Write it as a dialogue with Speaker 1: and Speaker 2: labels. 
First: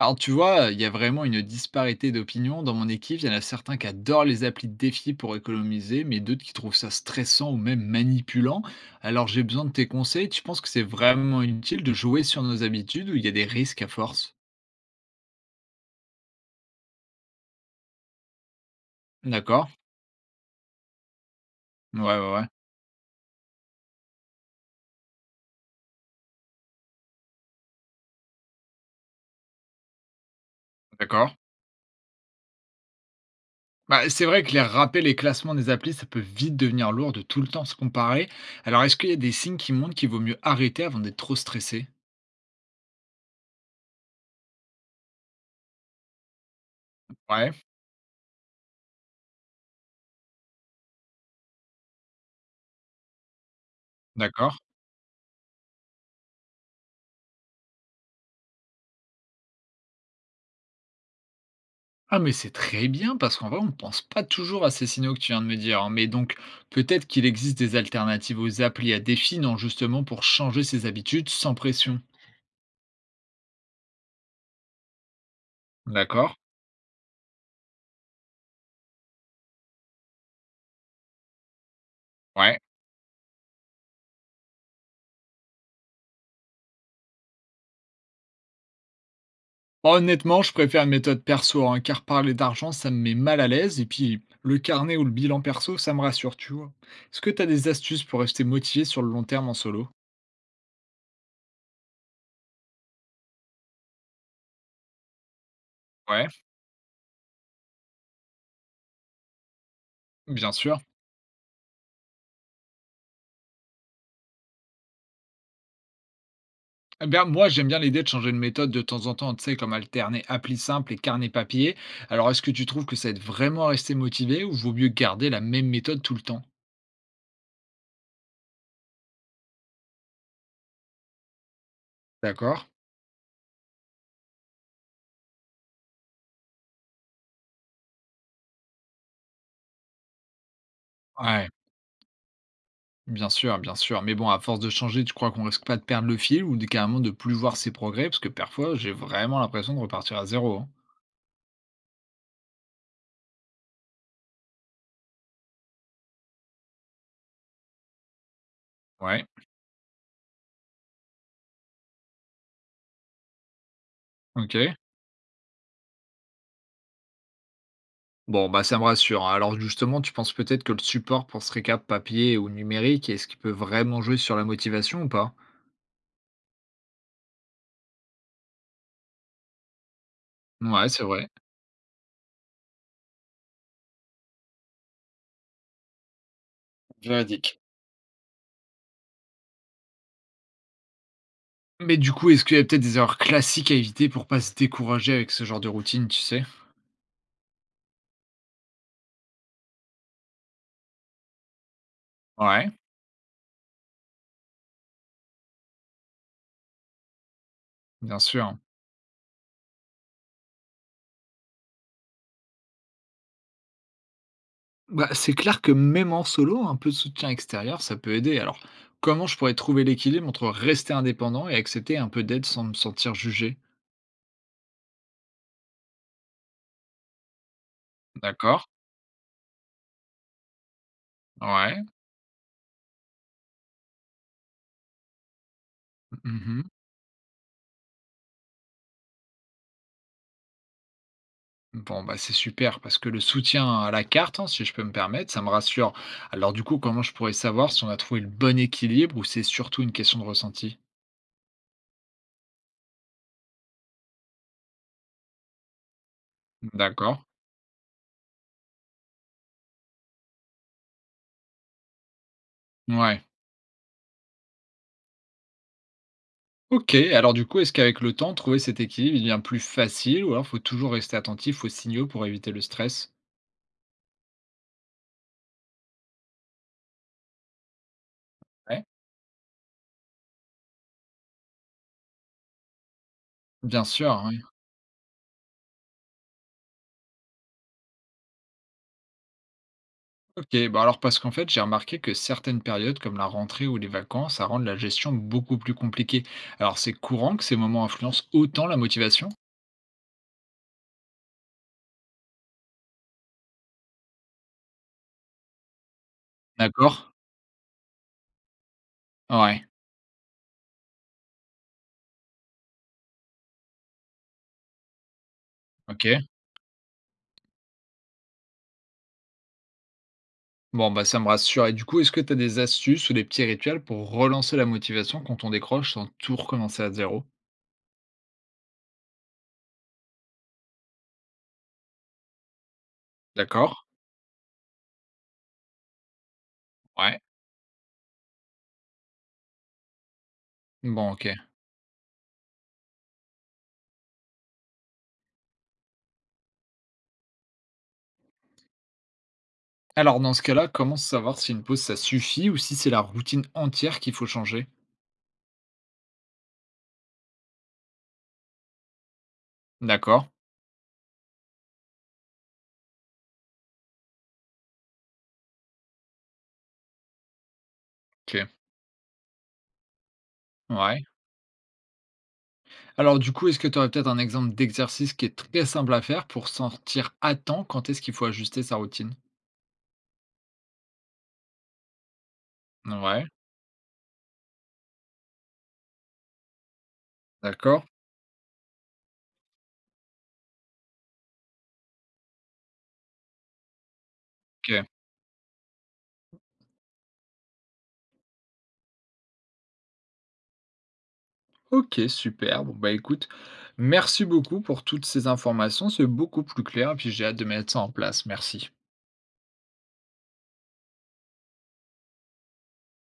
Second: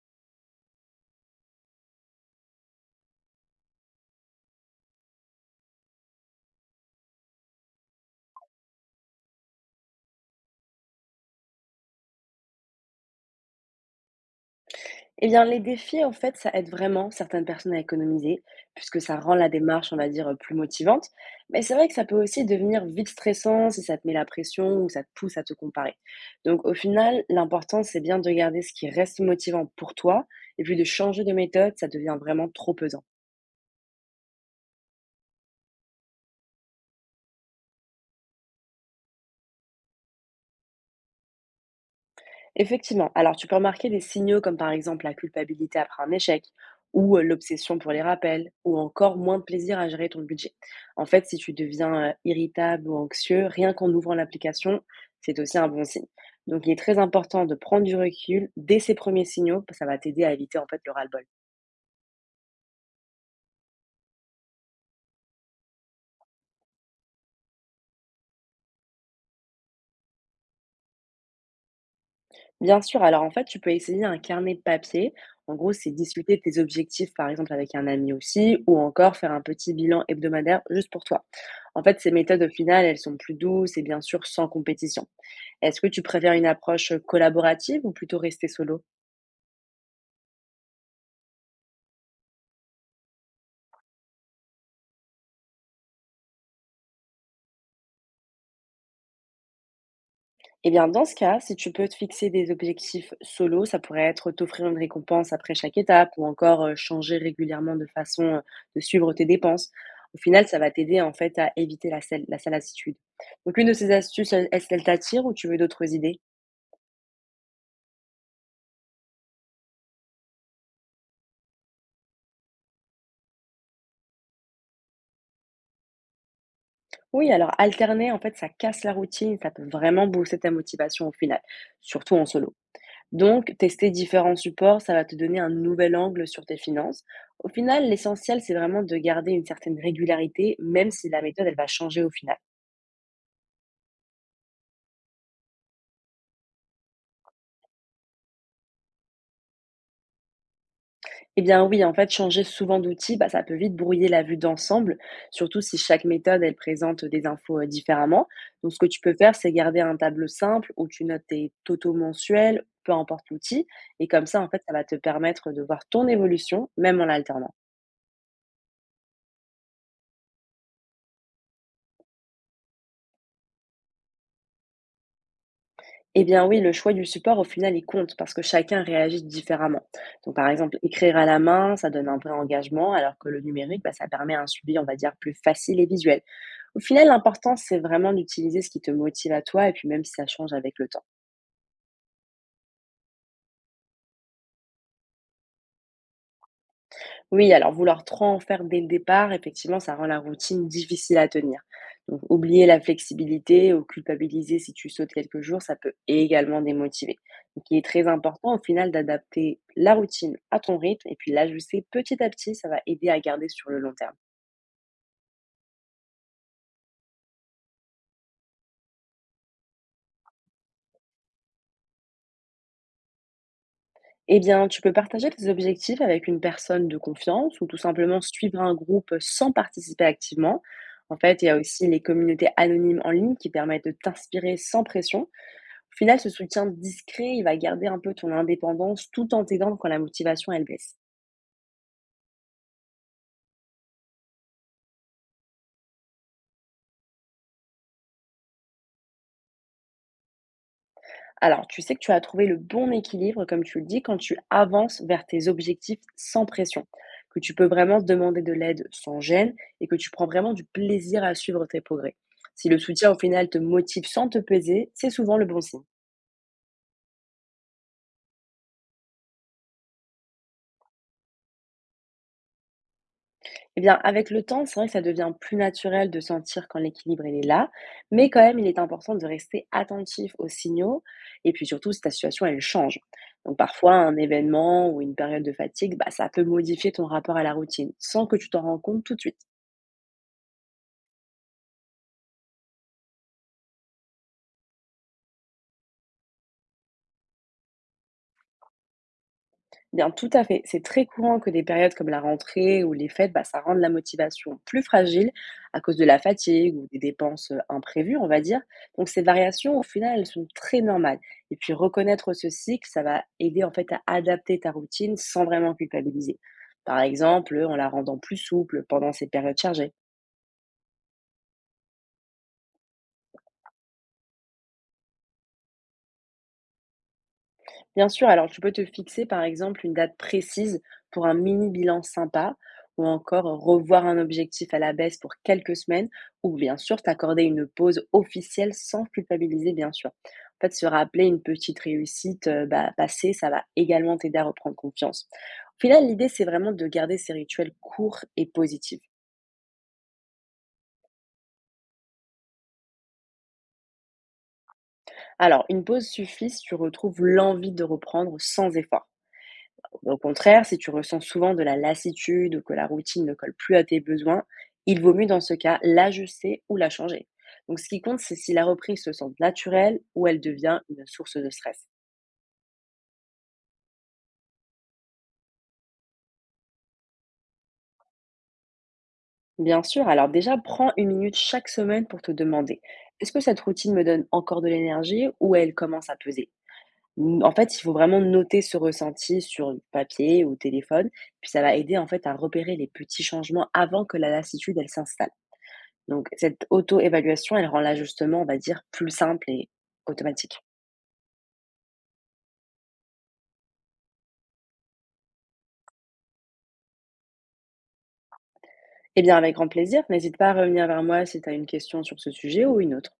Speaker 1: Alors, tu vois, il y a vraiment une disparité d'opinions. Dans mon équipe, il y en a certains qui adorent les applis de défi pour économiser, mais d'autres qui trouvent ça stressant ou même manipulant. Alors, j'ai besoin de tes conseils. Tu penses que c'est vraiment utile de jouer sur nos habitudes ou il y a des risques à force?
Speaker 2: Eh bien, les défis, en fait, ça aide vraiment certaines personnes à économiser, puisque ça rend la
Speaker 1: D'accord.
Speaker 2: démarche, on va dire, plus motivante. Mais c'est vrai que
Speaker 1: Ouais,
Speaker 2: ça peut
Speaker 1: ouais,
Speaker 2: aussi
Speaker 1: ouais.
Speaker 2: devenir vite stressant si ça te met la pression ou ça te pousse à te comparer. Donc, au final, l'important, c'est bien de garder ce qui reste motivant pour toi, et puis de changer de
Speaker 1: D'accord.
Speaker 2: méthode, ça devient vraiment trop pesant.
Speaker 1: Bah, c'est vrai que les rappels et classements des applis, ça peut vite devenir lourd de tout le temps se comparer. Alors, est-ce qu'il y a des signes qui montrent qu'il vaut mieux arrêter avant d'être trop stressé?
Speaker 2: Effectivement. Alors, tu peux remarquer des signaux comme par exemple la culpabilité après un échec, ou
Speaker 1: Ouais,
Speaker 2: l'obsession pour les rappels, ou encore moins de plaisir à gérer ton budget. En fait, si tu deviens irritable ou anxieux, rien qu'en ouvrant
Speaker 1: d'accord.
Speaker 2: l'application, c'est aussi un bon signe. Donc, il est très important de prendre du recul dès ces premiers signaux, ça va t'aider à éviter en fait le ras-le-bol.
Speaker 1: Ah mais c'est très bien parce qu'en vrai, on ne pense pas toujours à ces signaux que tu viens de me dire, hein. Mais donc, peut-être qu'il existe des alternatives aux applis à défi, non, justement pour changer ses habitudes sans pression.
Speaker 2: Bien sûr, alors en fait, tu peux essayer un carnet de papier. En gros, c'est
Speaker 1: D'accord?
Speaker 2: discuter de tes objectifs, par exemple, avec un ami aussi, ou encore faire un petit bilan hebdomadaire juste pour toi. En fait, ces méthodes, au
Speaker 1: Ouais.
Speaker 2: final, elles sont plus douces et bien sûr sans compétition. Est-ce que tu préfères une approche collaborative ou plutôt rester solo?
Speaker 1: Honnêtement, je préfère une méthode perso, hein, car parler d'argent, ça me met mal à l'aise. Et puis, le carnet ou le bilan perso, ça me rassure, tu vois. Est-ce que tu as des astuces pour rester motivé sur le long terme en solo?
Speaker 2: Eh bien, dans ce cas, si tu peux te fixer des objectifs solo, ça pourrait être t'offrir une récompense après chaque étape ou
Speaker 1: Ouais,
Speaker 2: encore changer régulièrement de façon de suivre tes dépenses. Au final,
Speaker 1: bien
Speaker 2: ça va
Speaker 1: sûr.
Speaker 2: t'aider en fait à éviter la, la salassitude. Donc, une de ces astuces, est-ce qu'elle t'attire ou tu veux d'autres idées?
Speaker 1: Eh bien, moi, j'aime bien l'idée de changer de méthode de temps en temps, tu sais, comme alterner appli simple et carnet papier. Alors, est-ce que tu trouves que ça aide vraiment à rester motivé ou vaut mieux garder la même méthode tout le temps?
Speaker 2: Oui, alors alterner, en fait, ça casse la routine, ça peut vraiment booster ta motivation au final, surtout en solo.
Speaker 1: D'accord?
Speaker 2: Donc, tester différents supports, ça va te donner un nouvel angle sur tes finances. Au final, l'essentiel, c'est vraiment de garder une certaine régularité, même si la méthode,
Speaker 1: Ouais,
Speaker 2: elle va changer au final.
Speaker 1: bien sûr, bien sûr. Mais bon, à force de changer, tu crois qu'on risque pas de perdre le fil ou de, carrément de plus voir ses progrès? Parce que parfois, j'ai vraiment l'impression de repartir à zéro, hein.
Speaker 2: Eh bien oui, en fait, changer souvent d'outils, bah, ça peut vite brouiller la vue d'ensemble, surtout si chaque méthode, elle présente des infos différemment. Donc, ce que tu peux
Speaker 1: Ouais,
Speaker 2: faire, c'est garder un tableau simple où tu notes tes totaux mensuels, peu importe l'outil. Et comme ça, en
Speaker 1: ok.
Speaker 2: fait, ça va te permettre de voir ton évolution, même en alternance.
Speaker 1: Bon, bah ça me rassure, hein. Alors justement, tu penses peut-être que le support pour ce récap papier ou numérique, est-ce qu'il peut vraiment jouer sur la motivation ou pas?
Speaker 2: Eh bien oui, le choix du support, au final, il compte parce que chacun réagit différemment. Donc par exemple,
Speaker 1: Ouais, c'est
Speaker 2: écrire à
Speaker 1: vrai.
Speaker 2: la main, ça donne un vrai engagement, alors que le numérique, bah, ça permet un suivi, on va dire, plus facile et visuel. Au final, l'important,
Speaker 1: Véridique.
Speaker 2: c'est vraiment d'utiliser ce qui te motive à toi, et puis même si ça change avec le temps.
Speaker 1: Mais du coup, est-ce qu'il y a peut-être des erreurs classiques à éviter pour pas se décourager avec ce genre de routine, tu sais?
Speaker 2: Oui, alors vouloir trop en faire dès le départ, effectivement, ça rend la routine difficile à tenir. Donc, oublier
Speaker 1: Ouais,
Speaker 2: la flexibilité ou culpabiliser si tu sautes quelques jours, ça peut également démotiver. Donc, il est très
Speaker 1: bien sûr.
Speaker 2: important au final d'adapter la routine à ton rythme et puis l'ajuster petit à petit, ça va aider à garder sur le long terme.
Speaker 1: Bah, c'est clair que même en solo, un peu de soutien extérieur, ça peut aider. Alors, comment je pourrais trouver l'équilibre entre rester indépendant et accepter un peu d'aide sans me sentir jugé?
Speaker 2: Eh bien, tu peux partager tes objectifs avec une personne de confiance ou tout simplement suivre
Speaker 1: D'accord.
Speaker 2: un groupe sans participer activement. En fait, il y a
Speaker 1: Ouais.
Speaker 2: aussi les communautés anonymes en ligne qui permettent de t'inspirer sans pression. Au final, ce soutien
Speaker 1: Mhm.
Speaker 2: discret, il va garder un peu ton indépendance tout en t'aidant quand la motivation, elle baisse.
Speaker 1: Bon, bah c'est super parce que le soutien à la carte, hein, si je peux me permettre, ça me rassure. Alors du coup, comment je pourrais savoir si on a trouvé le bon équilibre ou c'est surtout une question de ressenti?
Speaker 2: Alors, tu sais que tu as trouvé le bon équilibre, comme tu le dis, quand tu avances vers tes objectifs sans pression,
Speaker 1: D'accord.
Speaker 2: que tu peux vraiment demander de l'aide sans gêne et que tu prends vraiment du plaisir à suivre tes progrès. Si le soutien au
Speaker 1: Ouais.
Speaker 2: final te motive sans te peser, c'est souvent le bon signe.
Speaker 1: OK, alors du coup, est-ce qu'avec le temps, trouver cet équilibre, il devient plus facile ou alors faut toujours rester attentif aux signaux pour éviter le stress?
Speaker 2: Eh bien, avec le temps, c'est vrai que ça devient plus naturel de sentir quand l'équilibre il est là, mais quand même, il est
Speaker 1: Ouais.
Speaker 2: important de rester attentif aux signaux et puis surtout si ta situation elle change. Donc
Speaker 1: Bien
Speaker 2: parfois,
Speaker 1: sûr,
Speaker 2: un
Speaker 1: oui.
Speaker 2: événement ou une période de fatigue, bah, ça peut modifier ton rapport à la routine sans que tu t'en rends compte tout de suite.
Speaker 1: OK, bah alors parce qu'en fait, j'ai remarqué que certaines périodes comme la rentrée ou les vacances, ça rend la gestion beaucoup plus compliquée. Alors c'est courant que ces moments influencent autant la motivation?
Speaker 2: Bien, tout à fait. C'est très courant que des périodes comme la rentrée ou les fêtes, bah, ça rende la motivation plus fragile à cause de la fatigue ou
Speaker 1: D'accord?
Speaker 2: des dépenses imprévues, on va dire. Donc ces
Speaker 1: Ouais.
Speaker 2: variations, au final, elles sont très normales. Et puis reconnaître ce cycle, ça va aider en fait à adapter ta routine sans vraiment
Speaker 1: OK.
Speaker 2: culpabiliser. Par exemple, en la rendant plus souple pendant ces périodes chargées.
Speaker 1: Bon, bah ça me rassure. Et du coup, est-ce que tu as des astuces ou des petits rituels pour relancer la motivation quand on décroche sans tout recommencer à zéro?
Speaker 2: Bien sûr, alors tu peux te fixer par exemple une date précise pour un mini bilan sympa ou encore
Speaker 1: D'accord?
Speaker 2: revoir un objectif à la baisse pour quelques semaines ou bien sûr
Speaker 1: Ouais.
Speaker 2: t'accorder une pause officielle sans culpabiliser bien sûr. En fait, se
Speaker 1: Bon,
Speaker 2: rappeler
Speaker 1: OK.
Speaker 2: une petite réussite passée, ça va également t'aider à reprendre confiance. Au final, l'idée, c'est vraiment de garder ces rituels courts et positifs.
Speaker 1: Alors dans ce cas-là, comment savoir si une pause ça suffit ou si c'est la routine entière qu'il faut changer?
Speaker 2: Alors, une pause suffit si tu retrouves l'envie de reprendre sans effort. Au
Speaker 1: D'accord,
Speaker 2: contraire, si tu ressens souvent de la lassitude ou que la routine ne colle plus à tes besoins, il vaut mieux dans ce cas l'ajuster ou la changer. Donc ce qui compte, c'est
Speaker 1: OK,
Speaker 2: si la reprise se sent naturelle ou elle devient
Speaker 1: ouais.
Speaker 2: une source de stress.
Speaker 1: Alors du coup, est-ce que tu aurais peut-être un exemple d'exercice qui est très simple à faire pour sentir à temps quand est-ce qu'il faut ajuster sa routine?
Speaker 2: Bien sûr, alors déjà, prends une minute chaque semaine pour te demander,
Speaker 1: Ouais,
Speaker 2: est-ce que cette routine me donne encore de l'énergie ou elle commence à peser? En fait, il
Speaker 1: d'accord,
Speaker 2: faut vraiment noter ce ressenti sur papier ou téléphone, puis ça va aider en fait à repérer les petits changements avant que la lassitude
Speaker 1: OK.
Speaker 2: elle s'installe. Donc cette auto-évaluation, elle rend l'ajustement, on va dire, plus simple et automatique.
Speaker 1: OK, super. Bon bah écoute, merci beaucoup pour toutes ces informations, c'est beaucoup plus clair et puis j'ai hâte de mettre ça en place. Merci.
Speaker 2: Eh bien, avec grand plaisir, n'hésite pas à revenir vers moi si tu as une question sur ce sujet ou une autre.